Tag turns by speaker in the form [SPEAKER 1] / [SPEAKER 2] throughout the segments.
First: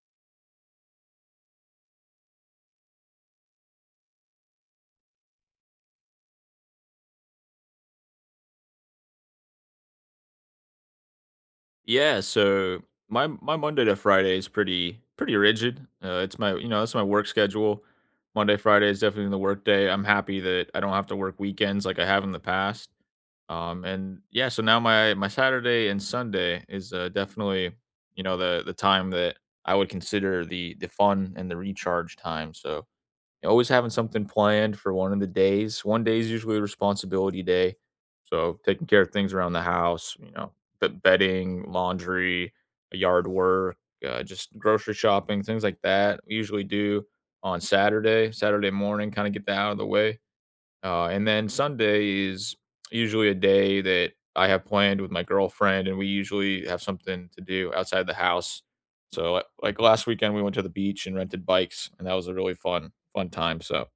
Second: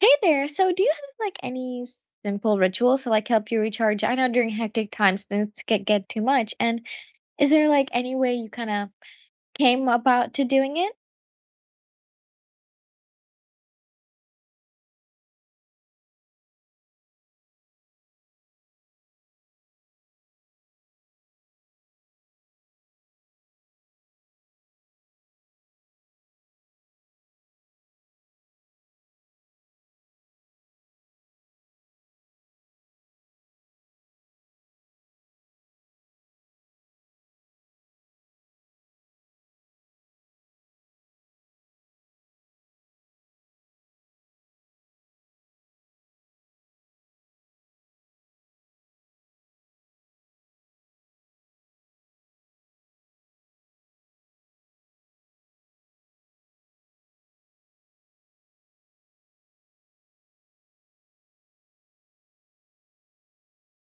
[SPEAKER 1] Hey there. So, do you have like any simple rituals to like help you recharge? I know during hectic times things get too much. And is there like any way you kind of came about to doing it?
[SPEAKER 2] Yeah, so my Monday to Friday is pretty rigid. It's my you know that's my work schedule. Monday Friday is definitely the work day. I'm happy that I don't have to work weekends like I have in the past. And yeah, so now my Saturday and Sunday is definitely the time that I would consider the fun and the recharge time. So always having something planned for one of the days. One day is usually a responsibility day. So taking care of things around the house, you know, the bedding, laundry, yard work, just grocery shopping, things like that. We usually do on Saturday, Saturday morning, kind of get that out of the way. And then Sunday is usually a day that I have planned with my girlfriend, and we usually have something to do outside the house. So, like last weekend, we went to the beach and rented bikes, and that was a really fun time. So,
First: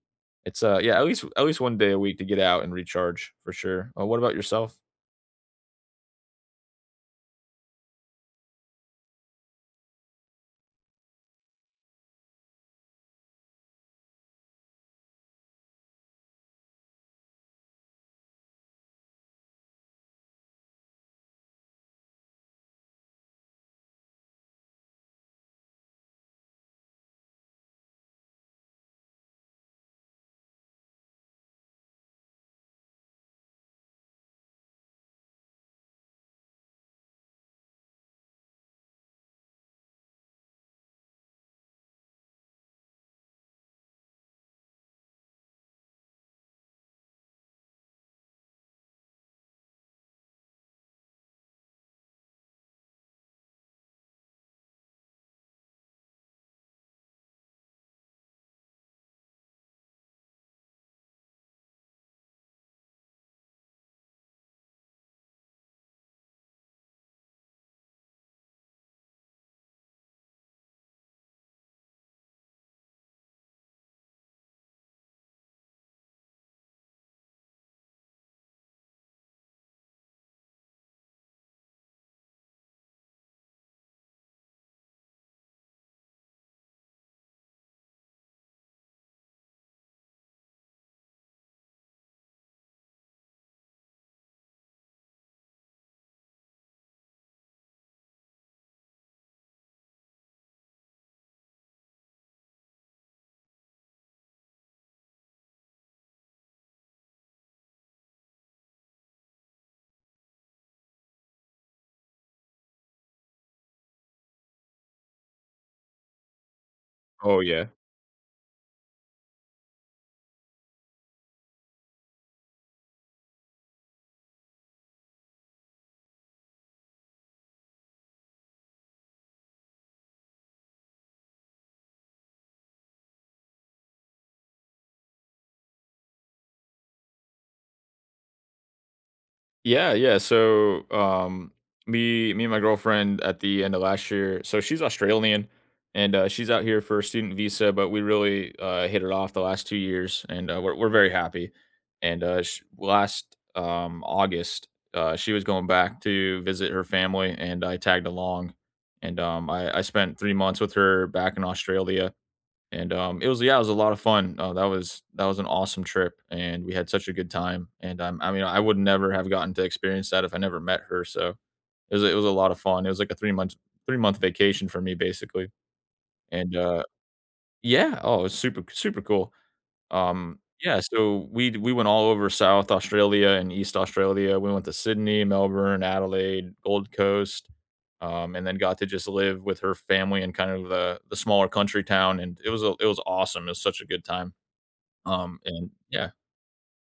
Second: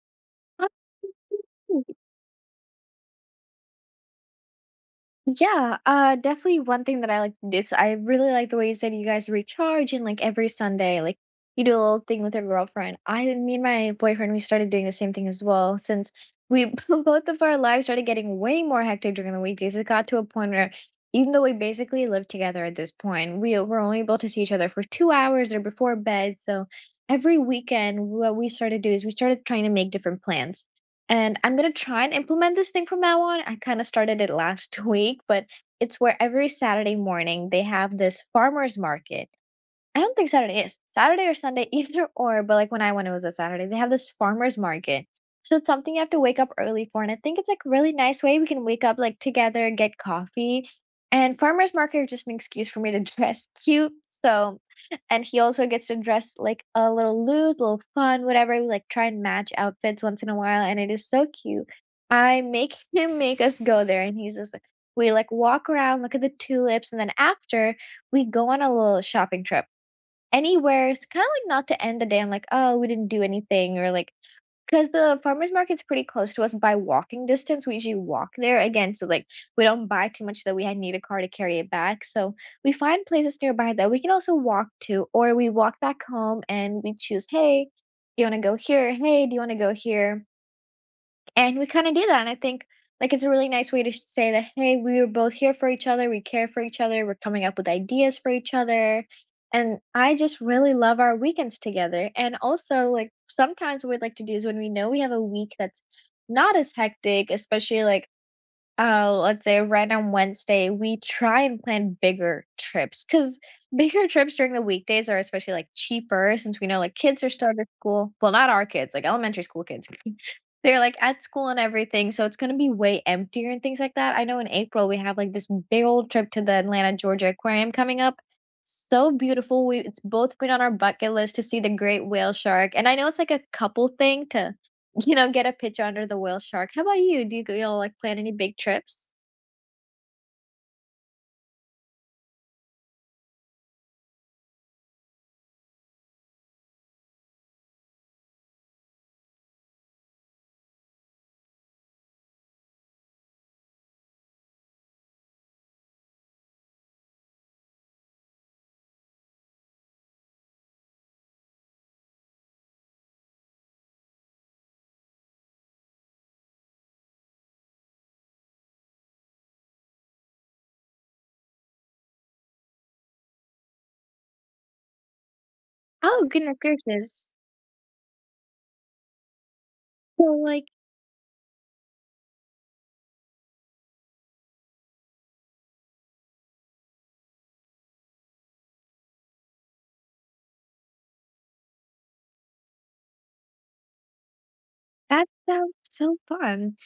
[SPEAKER 2] it's yeah, at least one day a week to get out and recharge for sure. What about yourself?
[SPEAKER 1] Yeah, definitely one thing that I like to do is I really like the way you said you guys recharge and like every Sunday, like you do a little thing with your girlfriend. Me and my boyfriend, we started doing the same thing as well since we both of our lives started getting way more hectic during the weekdays. It got to a point where even though we basically lived together at this point, we were only able to see each other for 2 hours or before bed. So every weekend, what we started to do is we started trying to make different plans and I'm gonna try and implement this thing from now on. I kinda started it last week, but it's where every Saturday morning they have this farmer's market. I don't think Saturday is. Saturday or Sunday, either or, but like when I went, it was a Saturday. They have this farmer's market. So it's something you have to wake up early for. And I think it's like a really nice way we can wake up like together, get coffee. And farmer's market are just an excuse for me to dress cute. So, and he also gets to dress like a little loose, a little fun, whatever. We like try and match outfits once in a while. And it is so cute. I make him make us go there. And he's just like, we like walk around, look at the tulips. And then after, we go on a little shopping trip anywhere, it's kinda like not to end the day, I'm like, "Oh, we didn't do anything," or like, because the farmer's market's pretty close to us by walking distance, we usually walk there again, so, like, we don't buy too much that we had need a car to carry it back, so we find places nearby that we can also walk to, or we walk back home and we choose, "Hey, do you wanna go here? Hey, do you wanna go here?" And we kinda do that, and I think, like, it's a really nice way to sh say that, "Hey, we were both here for each other, we care for each other, we're coming up with ideas for each other." And I just really love our weekends together, and also, like, sometimes what we'd like to do is when we know we have a week that's not as hectic, especially, like, oh, let's say right on Wednesday, we try and plan bigger trips because bigger trips during the weekdays are especially like cheaper since we know like kids are
[SPEAKER 2] Oh
[SPEAKER 1] starting
[SPEAKER 2] yeah.
[SPEAKER 1] school. Well, not our kids, like elementary school kids. They're like at school and everything. So it's going to be way emptier and things like that. I know in April, we have like this big old trip to the Atlanta, Georgia Aquarium coming up. So beautiful. We It's both been on our bucket list to see the great whale shark. And I know it's like a couple thing to get a pitch under the whale shark. How about you? Do you g y'all, like, plan any big trips?
[SPEAKER 2] So me and my girlfriend at the end of last year. So she's Australian, and she's out here for a student visa. But we really hit it off the last 2 years, and we're very happy. And last August, she was going back to visit her family, and I tagged along. And I spent 3 months with her back in Australia and, it was yeah, it was a lot of fun. That was an awesome trip, and we had such a good time, and, I mean, I would never have gotten to experience that if I never met her, so it was a lot of fun. It was like a 3 month 3-month vacation for me, basically,
[SPEAKER 1] Oh, goodness
[SPEAKER 2] and.
[SPEAKER 1] gracious.
[SPEAKER 2] Yeah, oh, it was super cool.
[SPEAKER 1] So, like,
[SPEAKER 2] Yeah, so we went all over South Australia and East Australia. We went to Sydney, Melbourne, Adelaide, Gold Coast, and then got to just live with her family in kind of the smaller country town, and it was a it was awesome. It was such a good time.
[SPEAKER 1] that
[SPEAKER 2] And
[SPEAKER 1] sounds
[SPEAKER 2] yeah.
[SPEAKER 1] so fun.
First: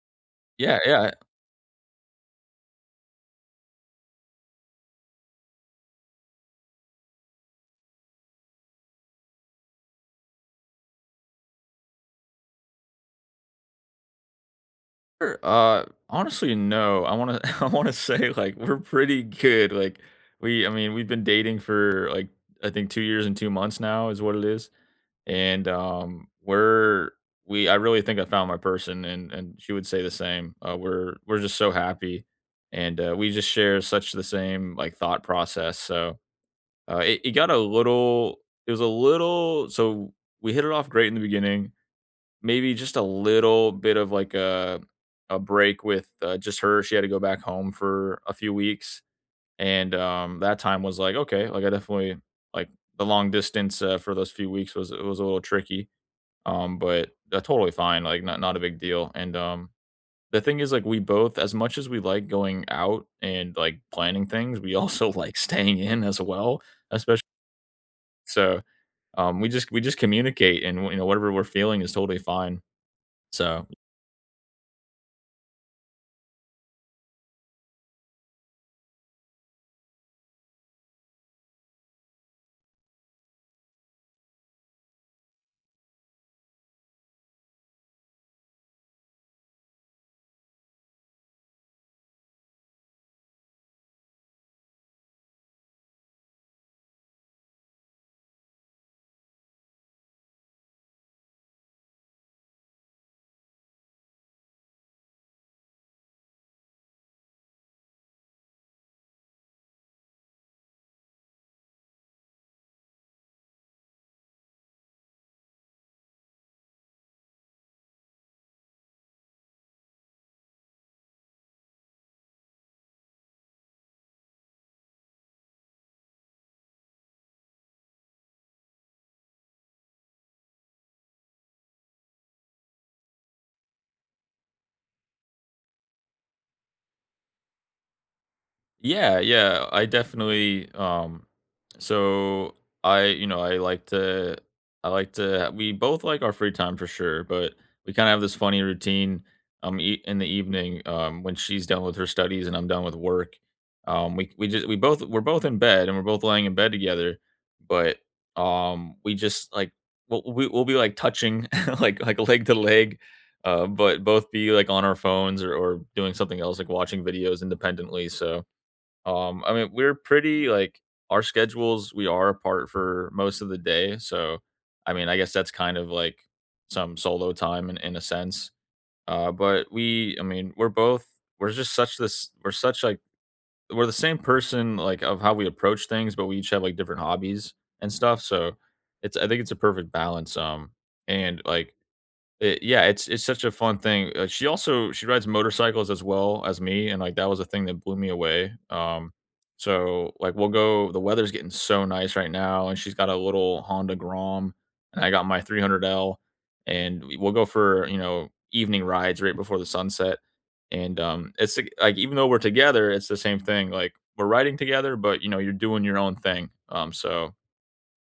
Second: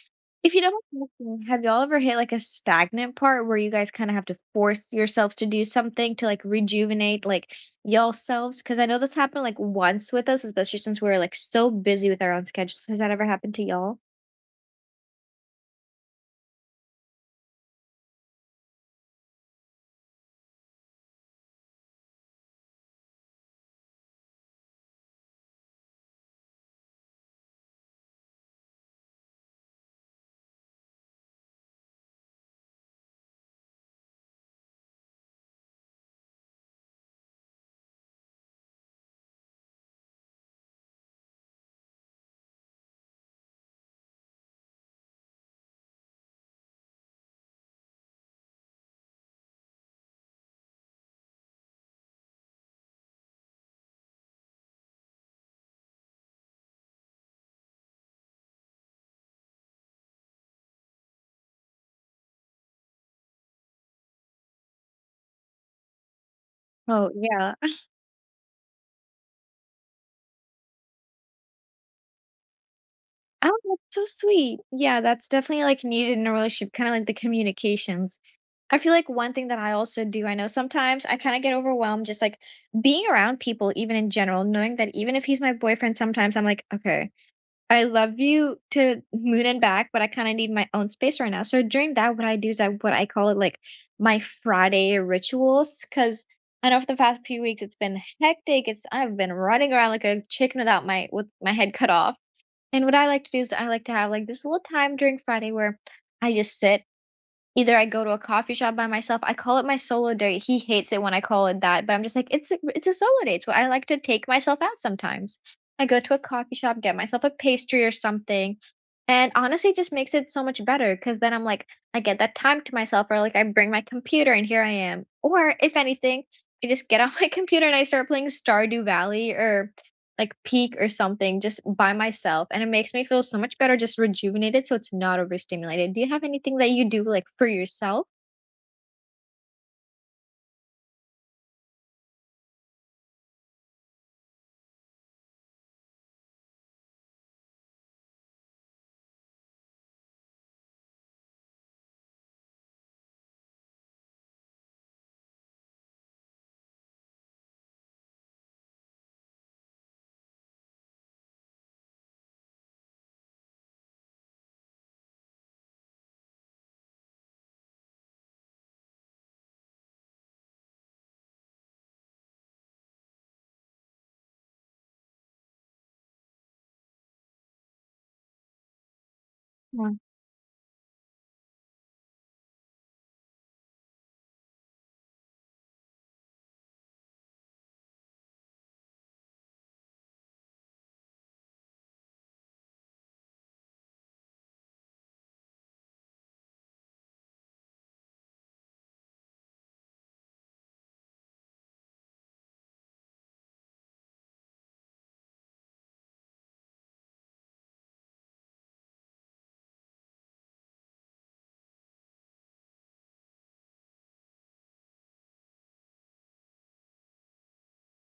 [SPEAKER 1] If you
[SPEAKER 2] Yeah,
[SPEAKER 1] don't mind
[SPEAKER 2] yeah.
[SPEAKER 1] me asking, have y'all ever hit, like, a stagnant part where you guys kinda have to force yourselves to do something to, like, rejuvenate, like, y'all selves? Because I know that's happened, like, once with us, especially since we're, like, so busy with our own schedules. Has that ever happened to y'all?
[SPEAKER 2] Honestly, no. I wanna I wanna say, like, we're pretty good, like, we I mean, we've been dating for, like, I think 2 years and 2 months now is what it is. And we're we I really think I found my person, and she would say the same. We're just so happy, and we just share such the same like thought process. It got a little, it was a little. So we hit it off great in the beginning, maybe just a little bit of like a break with just her. She had to go back home for a few weeks, and that time was like okay, like I definitely, like, the long distance, for those few weeks, was, it was a little tricky. But that's totally fine, like, not not a big deal, and the thing is, like, we both, as much as we like going out and, like, planning things, we also like staying in as well,
[SPEAKER 1] Oh,
[SPEAKER 2] especially.
[SPEAKER 1] yeah.
[SPEAKER 2] So we just communicate, and, you know, whatever we're feeling is totally fine,
[SPEAKER 1] Oh,
[SPEAKER 2] so.
[SPEAKER 1] that's so sweet. Yeah, that's definitely, like, needed in a relationship, kinda like the communications. I feel like one thing that I also do, I know sometimes I kind of get overwhelmed just like being around people, even in general, knowing that even if he's my boyfriend, sometimes I'm like, okay, I love you to moon and back, but I kind of need my own space right now. So during that, what I do is what I call it like my Friday rituals. Cause I know for the past few weeks, it's been hectic. I've been running around like a chicken without with my head cut off. And what I like to do is I like to have like this little time during Friday where I just sit. Either I go to a coffee shop by myself. I call it my solo date, he hates it when I call it that, but I'm just like, "It's a solo date, so I like to take myself out sometimes." I go to a coffee shop, get myself a pastry or something, and honestly, it just makes it so much better because then I'm like, I get that time to myself or, like, I bring my computer and here I am. Or if anything, I just get on my computer and I start playing Stardew Valley or like peak or something just by myself and it makes me feel so much better just rejuvenated so it's not overstimulated. Do you have anything that you do like for yourself?
[SPEAKER 2] Yeah, I definitely, so I, you know, I like to, I like to, we both like our free time for sure, but we kind of have this funny routine in the evening when she's done with her studies and I'm done with work. We just we both we're both in bed and we're both laying in bed together, but we just like we'll be like touching like leg to leg, but both be like on our phones or doing something else like watching videos independently. So I mean, we're pretty like, our schedules, we are apart for most of the day. So, I mean, I guess that's kind of like some solo time in a sense. But
[SPEAKER 1] Yeah.
[SPEAKER 2] we, I mean, we're both, we're just such this, we're such like, we're the same person, like, of how we approach things, but we each have like different hobbies and stuff. So it's, I think it's a perfect balance. And like, it, yeah, it's such a fun thing. She also, she rides motorcycles as well as me, and, like, that was a thing that blew me away. So, like, we'll go, the weather's getting so nice right now, and she's got a little Honda Grom, and I got my 300L, and we'll go for, you know, evening rides right before the sunset, and, it's like, even though we're together, it's the same thing, like, we're riding together, but, you know, you're doing your own thing, so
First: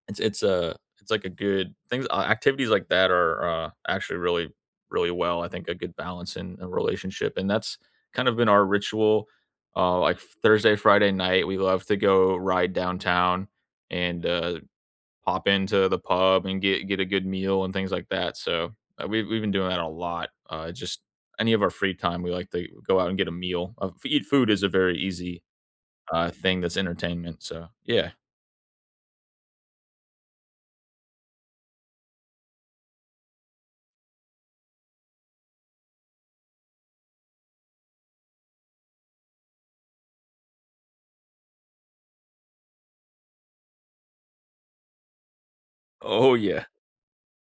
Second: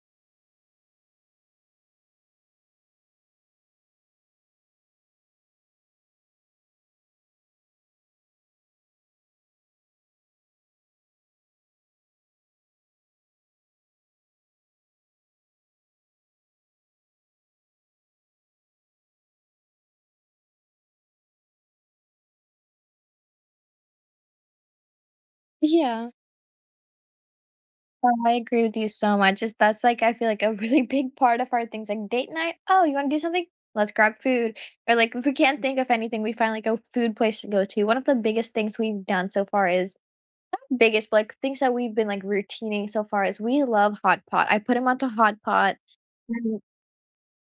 [SPEAKER 2] it's a it's like a good things activities like that are, actually really, really well, I think, a good balance in a relationship, and that's kind of been our ritual. Like Thursday, Friday night, we love to go ride downtown and, pop into the pub and get a good meal and things like that, so, we've been doing that a lot, just any of our free time, we like to go out and get a meal. F Eat food is a very easy,
[SPEAKER 1] Yeah.
[SPEAKER 2] thing that's entertainment, so yeah.
[SPEAKER 1] Oh, I agree with you so much. That's like I feel like a really big part of our things like date night. Oh, you want to do something? Let's grab food. Or like if we can't think of anything, we find like a food place to go to. One of the biggest things we've done so far is biggest but, like things that we've been like routining so far is we love hot pot. I put him onto hot pot.
[SPEAKER 2] Oh, yeah.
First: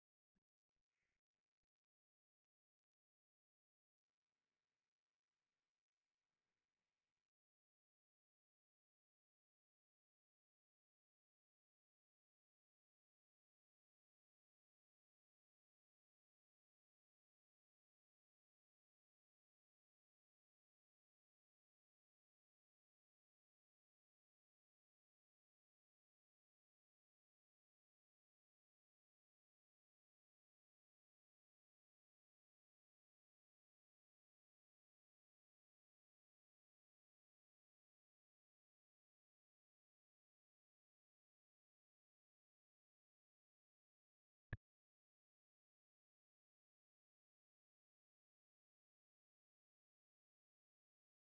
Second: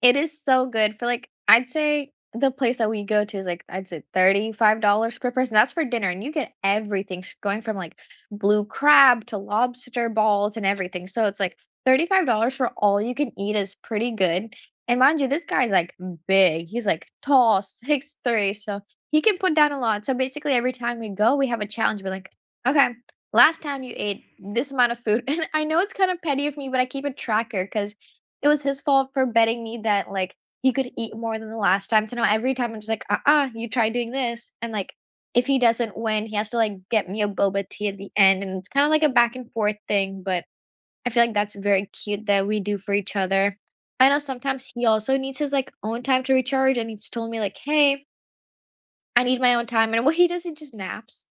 [SPEAKER 1] It is so good for, like I'd say the place that we go to is, like, I'd say $35 per person, that's for dinner, and you get everything sh going from, like, blue crab to lobster balls and everything, so it's, like, $35 for all you can eat is pretty good, and mind you, this guy's, like, big, he's, like, tall, 6'3", so he can put down a lot, so basically every time we go, we have a challenge, we're like, "Okay, last time you ate this amount of food," and I know it's kind of petty of me, but I keep a tracker because. It was his fault for betting me that, like, he could eat more than the last time. So now every time I'm just like, uh-uh, you try doing this. And like if he doesn't win, he has to like get me a boba tea at the end. And it's kind of like a back and forth thing, but I feel like that's very cute that we do for each other. I know sometimes he also needs his like own time to recharge and he's told me like, hey, I need my own time, and what he does, he just naps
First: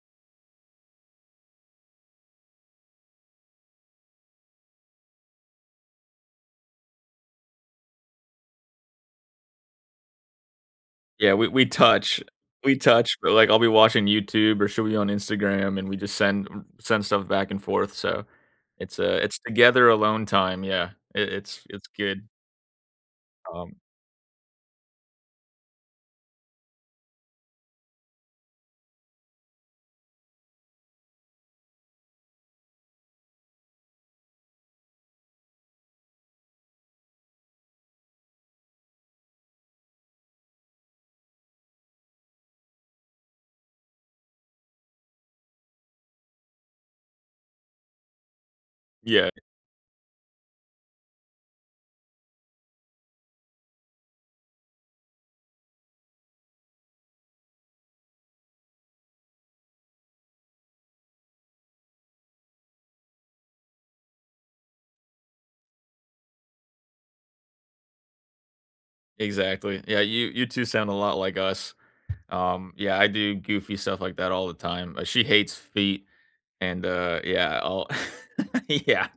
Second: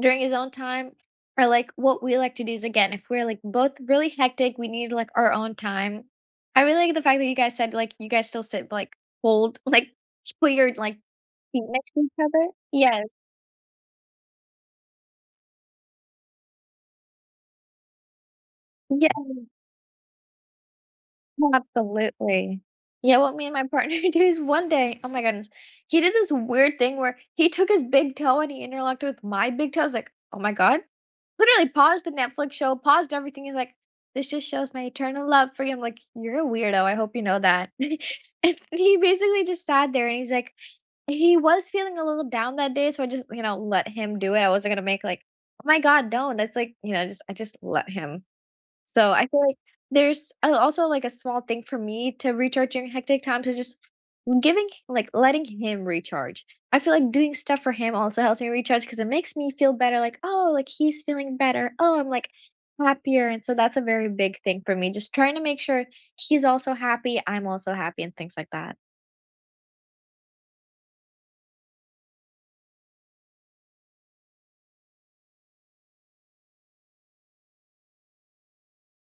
[SPEAKER 1] during his own time, or, like, what we like to do is, again, if we're, like, both really hectic, we need, like, our own time. I really like the fact that you guys said, like, you guys still sit, like, hold like, put your, like,
[SPEAKER 2] Yeah,
[SPEAKER 1] feet
[SPEAKER 2] we
[SPEAKER 1] next to
[SPEAKER 2] touch.
[SPEAKER 1] each other.
[SPEAKER 2] We
[SPEAKER 1] Yes.
[SPEAKER 2] touch, but, like, I'll be watching YouTube or she'll be on Instagram, and we just send stuff back and forth, so
[SPEAKER 1] Yeah.
[SPEAKER 2] it's together alone time, yeah. It it's good,
[SPEAKER 1] Absolutely. Yeah, what me and my
[SPEAKER 2] um
[SPEAKER 1] partner do is one day, oh my goodness, he did this weird thing where he took his big toe and he interlocked it with my big toe. I was like, oh my God. Literally paused the Netflix show, paused everything. He's like, this just shows my eternal love for you. I'm like, you're a weirdo. I hope you know that. And he basically just sat there and he's like, he was feeling a little down that day. So I just, let him do it. I wasn't going to make like, oh my God, no. That's like, just, I just let him. So I
[SPEAKER 2] yeah,
[SPEAKER 1] feel like there's a also, like, a small thing for me to recharge during hectic times is just giving like, letting him recharge. I feel like doing stuff for him also helps me recharge because it makes me feel better, like, "Oh, like, he's feeling better. Oh, I'm, like, happier," and so that's a very big thing for me, just trying to make sure he's also happy, I'm also happy, and things like that.
[SPEAKER 2] exactly. Yeah, you 2 sound a lot like us. Yeah, I do goofy stuff like that all the time. She hates feet. And, yeah, I'll yeah.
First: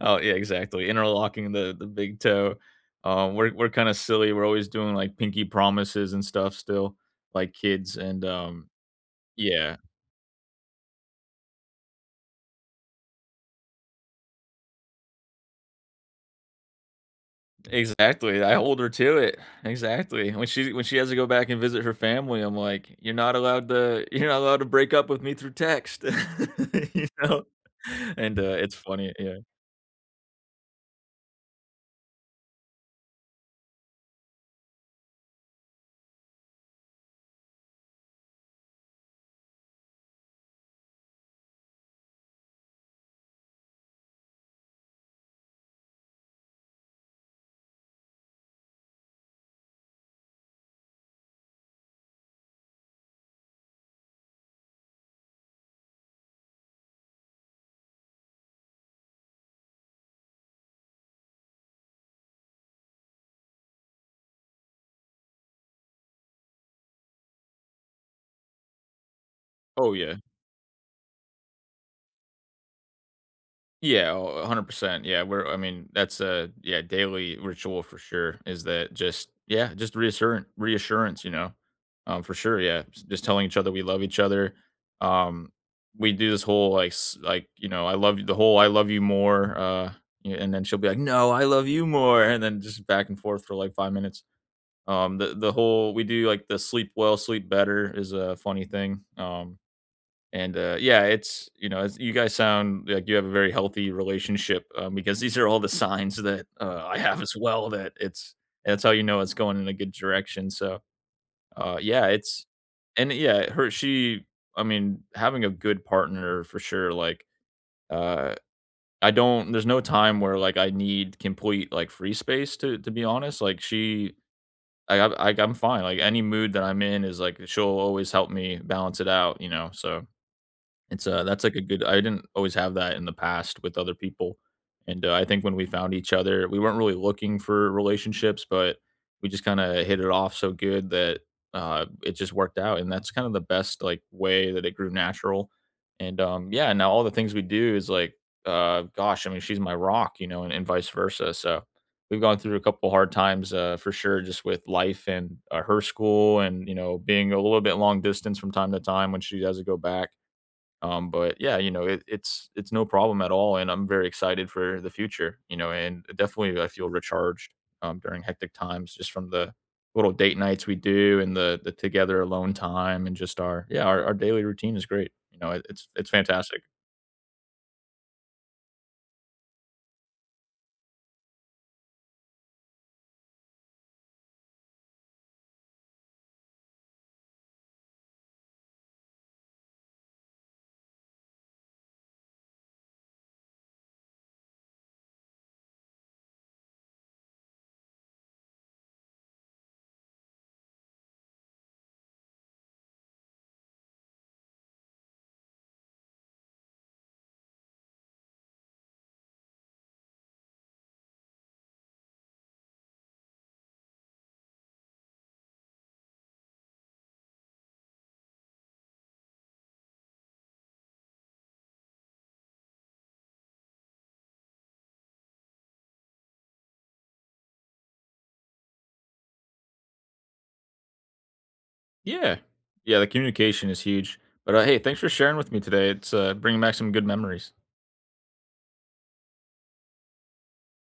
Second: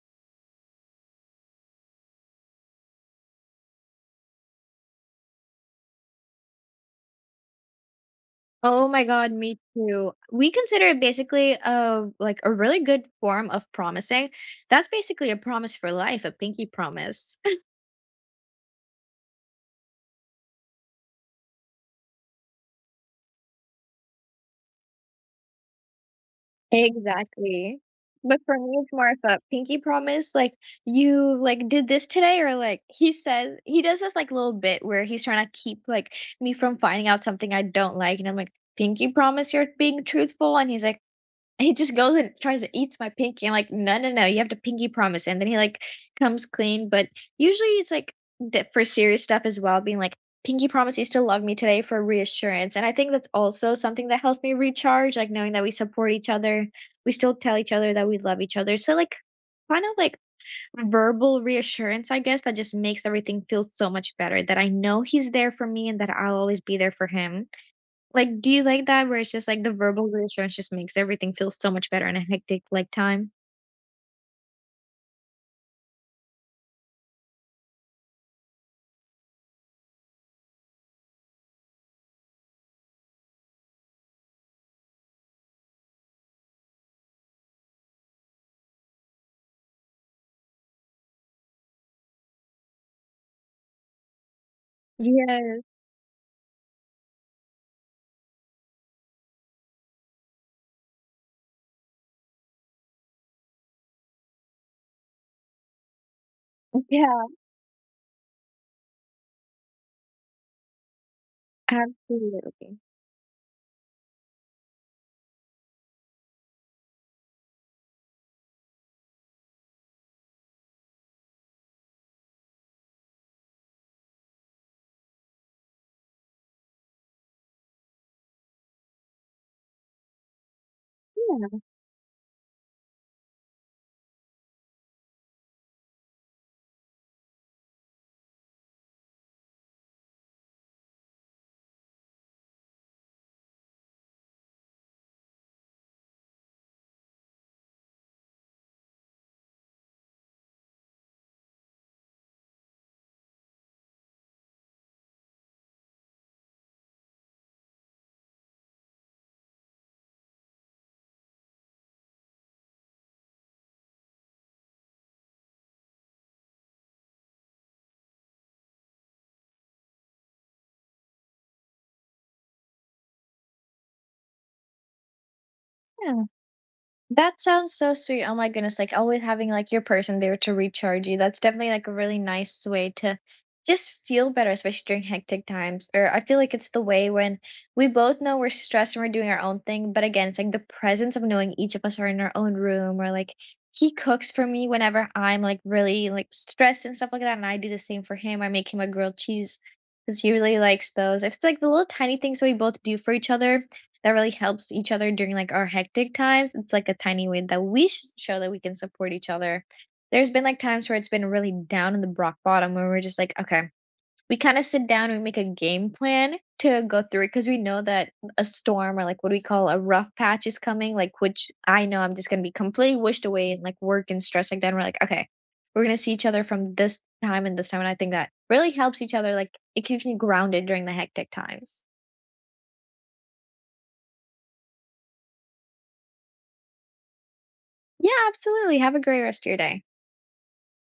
[SPEAKER 2] Oh, yeah, exactly, interlocking the big toe. We're kinda silly, we're always doing, like, pinky promises and stuff still, like kids, and.
[SPEAKER 1] Oh my God, me
[SPEAKER 2] Yeah,
[SPEAKER 1] too. We consider it basically, like, a really good form of promising. That's basically a promise for life, a pinky promise.
[SPEAKER 2] exactly, I hold her to it, exactly. When she has to go back and visit her family, I'm like, "You're not allowed to you're not allowed to break up with me through text." You know?
[SPEAKER 1] Exactly.
[SPEAKER 2] And,
[SPEAKER 1] But for me,
[SPEAKER 2] it's
[SPEAKER 1] it's more
[SPEAKER 2] funny,
[SPEAKER 1] of
[SPEAKER 2] yeah.
[SPEAKER 1] a pinky promise, like, "You, like, did this today," or, like, he says he does this, like, little bit where he's trying to keep, like, me from finding out something I don't like, and I'm like, "Pinky promise you're being truthful?" And he's like, he just goes and tries to eats my pinky. I'm like, "No, no, no, you have to pinky promise." And then he, like, comes clean, but usually it's, like, that for serious stuff as well, being like, "Pinky promise you still love me today," for reassurance, and I think that's also something that helps me recharge, like, knowing that we support each other, we still tell each other that we love each other. So, like, kind of, like, verbal reassurance, I guess, that just makes everything feel so much better, that I know he's there for me and that I'll always be there for him. Like, do you like that where it's just like the
[SPEAKER 2] Oh,
[SPEAKER 1] verbal
[SPEAKER 2] yeah.
[SPEAKER 1] reassurance just makes everything feel so much better in a hectic, like, time?
[SPEAKER 2] Yeah, oh, 100%. Yeah, we're, I mean, that's a yeah, daily ritual for sure, is that just yeah, just reassurance, you know. For sure, yeah. Just telling each other we love each other. Um we do this whole like like, you know, I love you, the whole I love you more, and then she'll be like, "No, I love you more." And then just back and forth for like 5 minutes. The
[SPEAKER 1] Yeah,
[SPEAKER 2] whole we do like the sleep well, sleep better is a funny thing. And yeah, it's, you know, it's, you guys sound like you have a very healthy relationship, because these are all the signs that, I
[SPEAKER 1] yeah,
[SPEAKER 2] have as well, that it's, that's how you know it's going in a good direction, so, yeah, it's,
[SPEAKER 1] absolutely.
[SPEAKER 2] and, yeah, her she, I mean, having a good partner for sure, like, uh, I don't, there's no time where, like, I need complete, like, free space, to be honest, like, she I I'm I am fine, like, any mood that I'm in is, like, she'll always help me balance it out, you know, so it's that's like a good, I didn't always have that in the past with other people, and, I think when we found each other, we weren't really looking for relationships, but we just kinda hit it off so good that, it just worked out, and that's kind of the best, like, way that it grew natural, and, yeah, now all the things we do is like, gosh, I mean, she's my rock, you know, and vice versa, so we've gone through a couple hard times, for sure, just with life and, her school and, you know, being a little bit long distance from time to time when she does go back, but yeah, you know, it's no problem at all, and I'm very excited for the future. You know, and definitely I feel recharged during hectic times, just from the little date nights we do and the together alone time, and just our yeah our daily routine is great. You know, it's
[SPEAKER 1] Yeah.
[SPEAKER 2] fantastic.
[SPEAKER 1] That sounds so sweet. Oh my goodness, like always having like your person there to recharge you. That's definitely like a really nice way to just feel better, especially during hectic times. Or I feel like it's the way when we both know we're stressed and we're doing our own thing. But again, it's like the presence of knowing each of us are in our own room or like he cooks for me whenever I'm like really like stressed and stuff like that. And I do the same for him. I make him a grilled cheese because he really likes those. It's like the little tiny things that we both do for each other that really helps each other during like our hectic times. It's like a tiny way that we show that we can support each other. There's been like times where it's been really down in the rock bottom where we're just like, okay, we kind of sit down and we make a game plan to go through it because we know that a storm or like what we call a rough patch is coming, like which I know I'm just gonna be completely wished away and like work and stress like that. And we're like, okay, we're gonna see each other from this time. And I think that really helps each other. Like it keeps me grounded during the hectic times.
[SPEAKER 2] Yeah, yeah, the communication is huge. But hey, thanks for sharing with me today. It's bringing back some good memories.
[SPEAKER 1] Yeah, absolutely. Have a great rest of your day.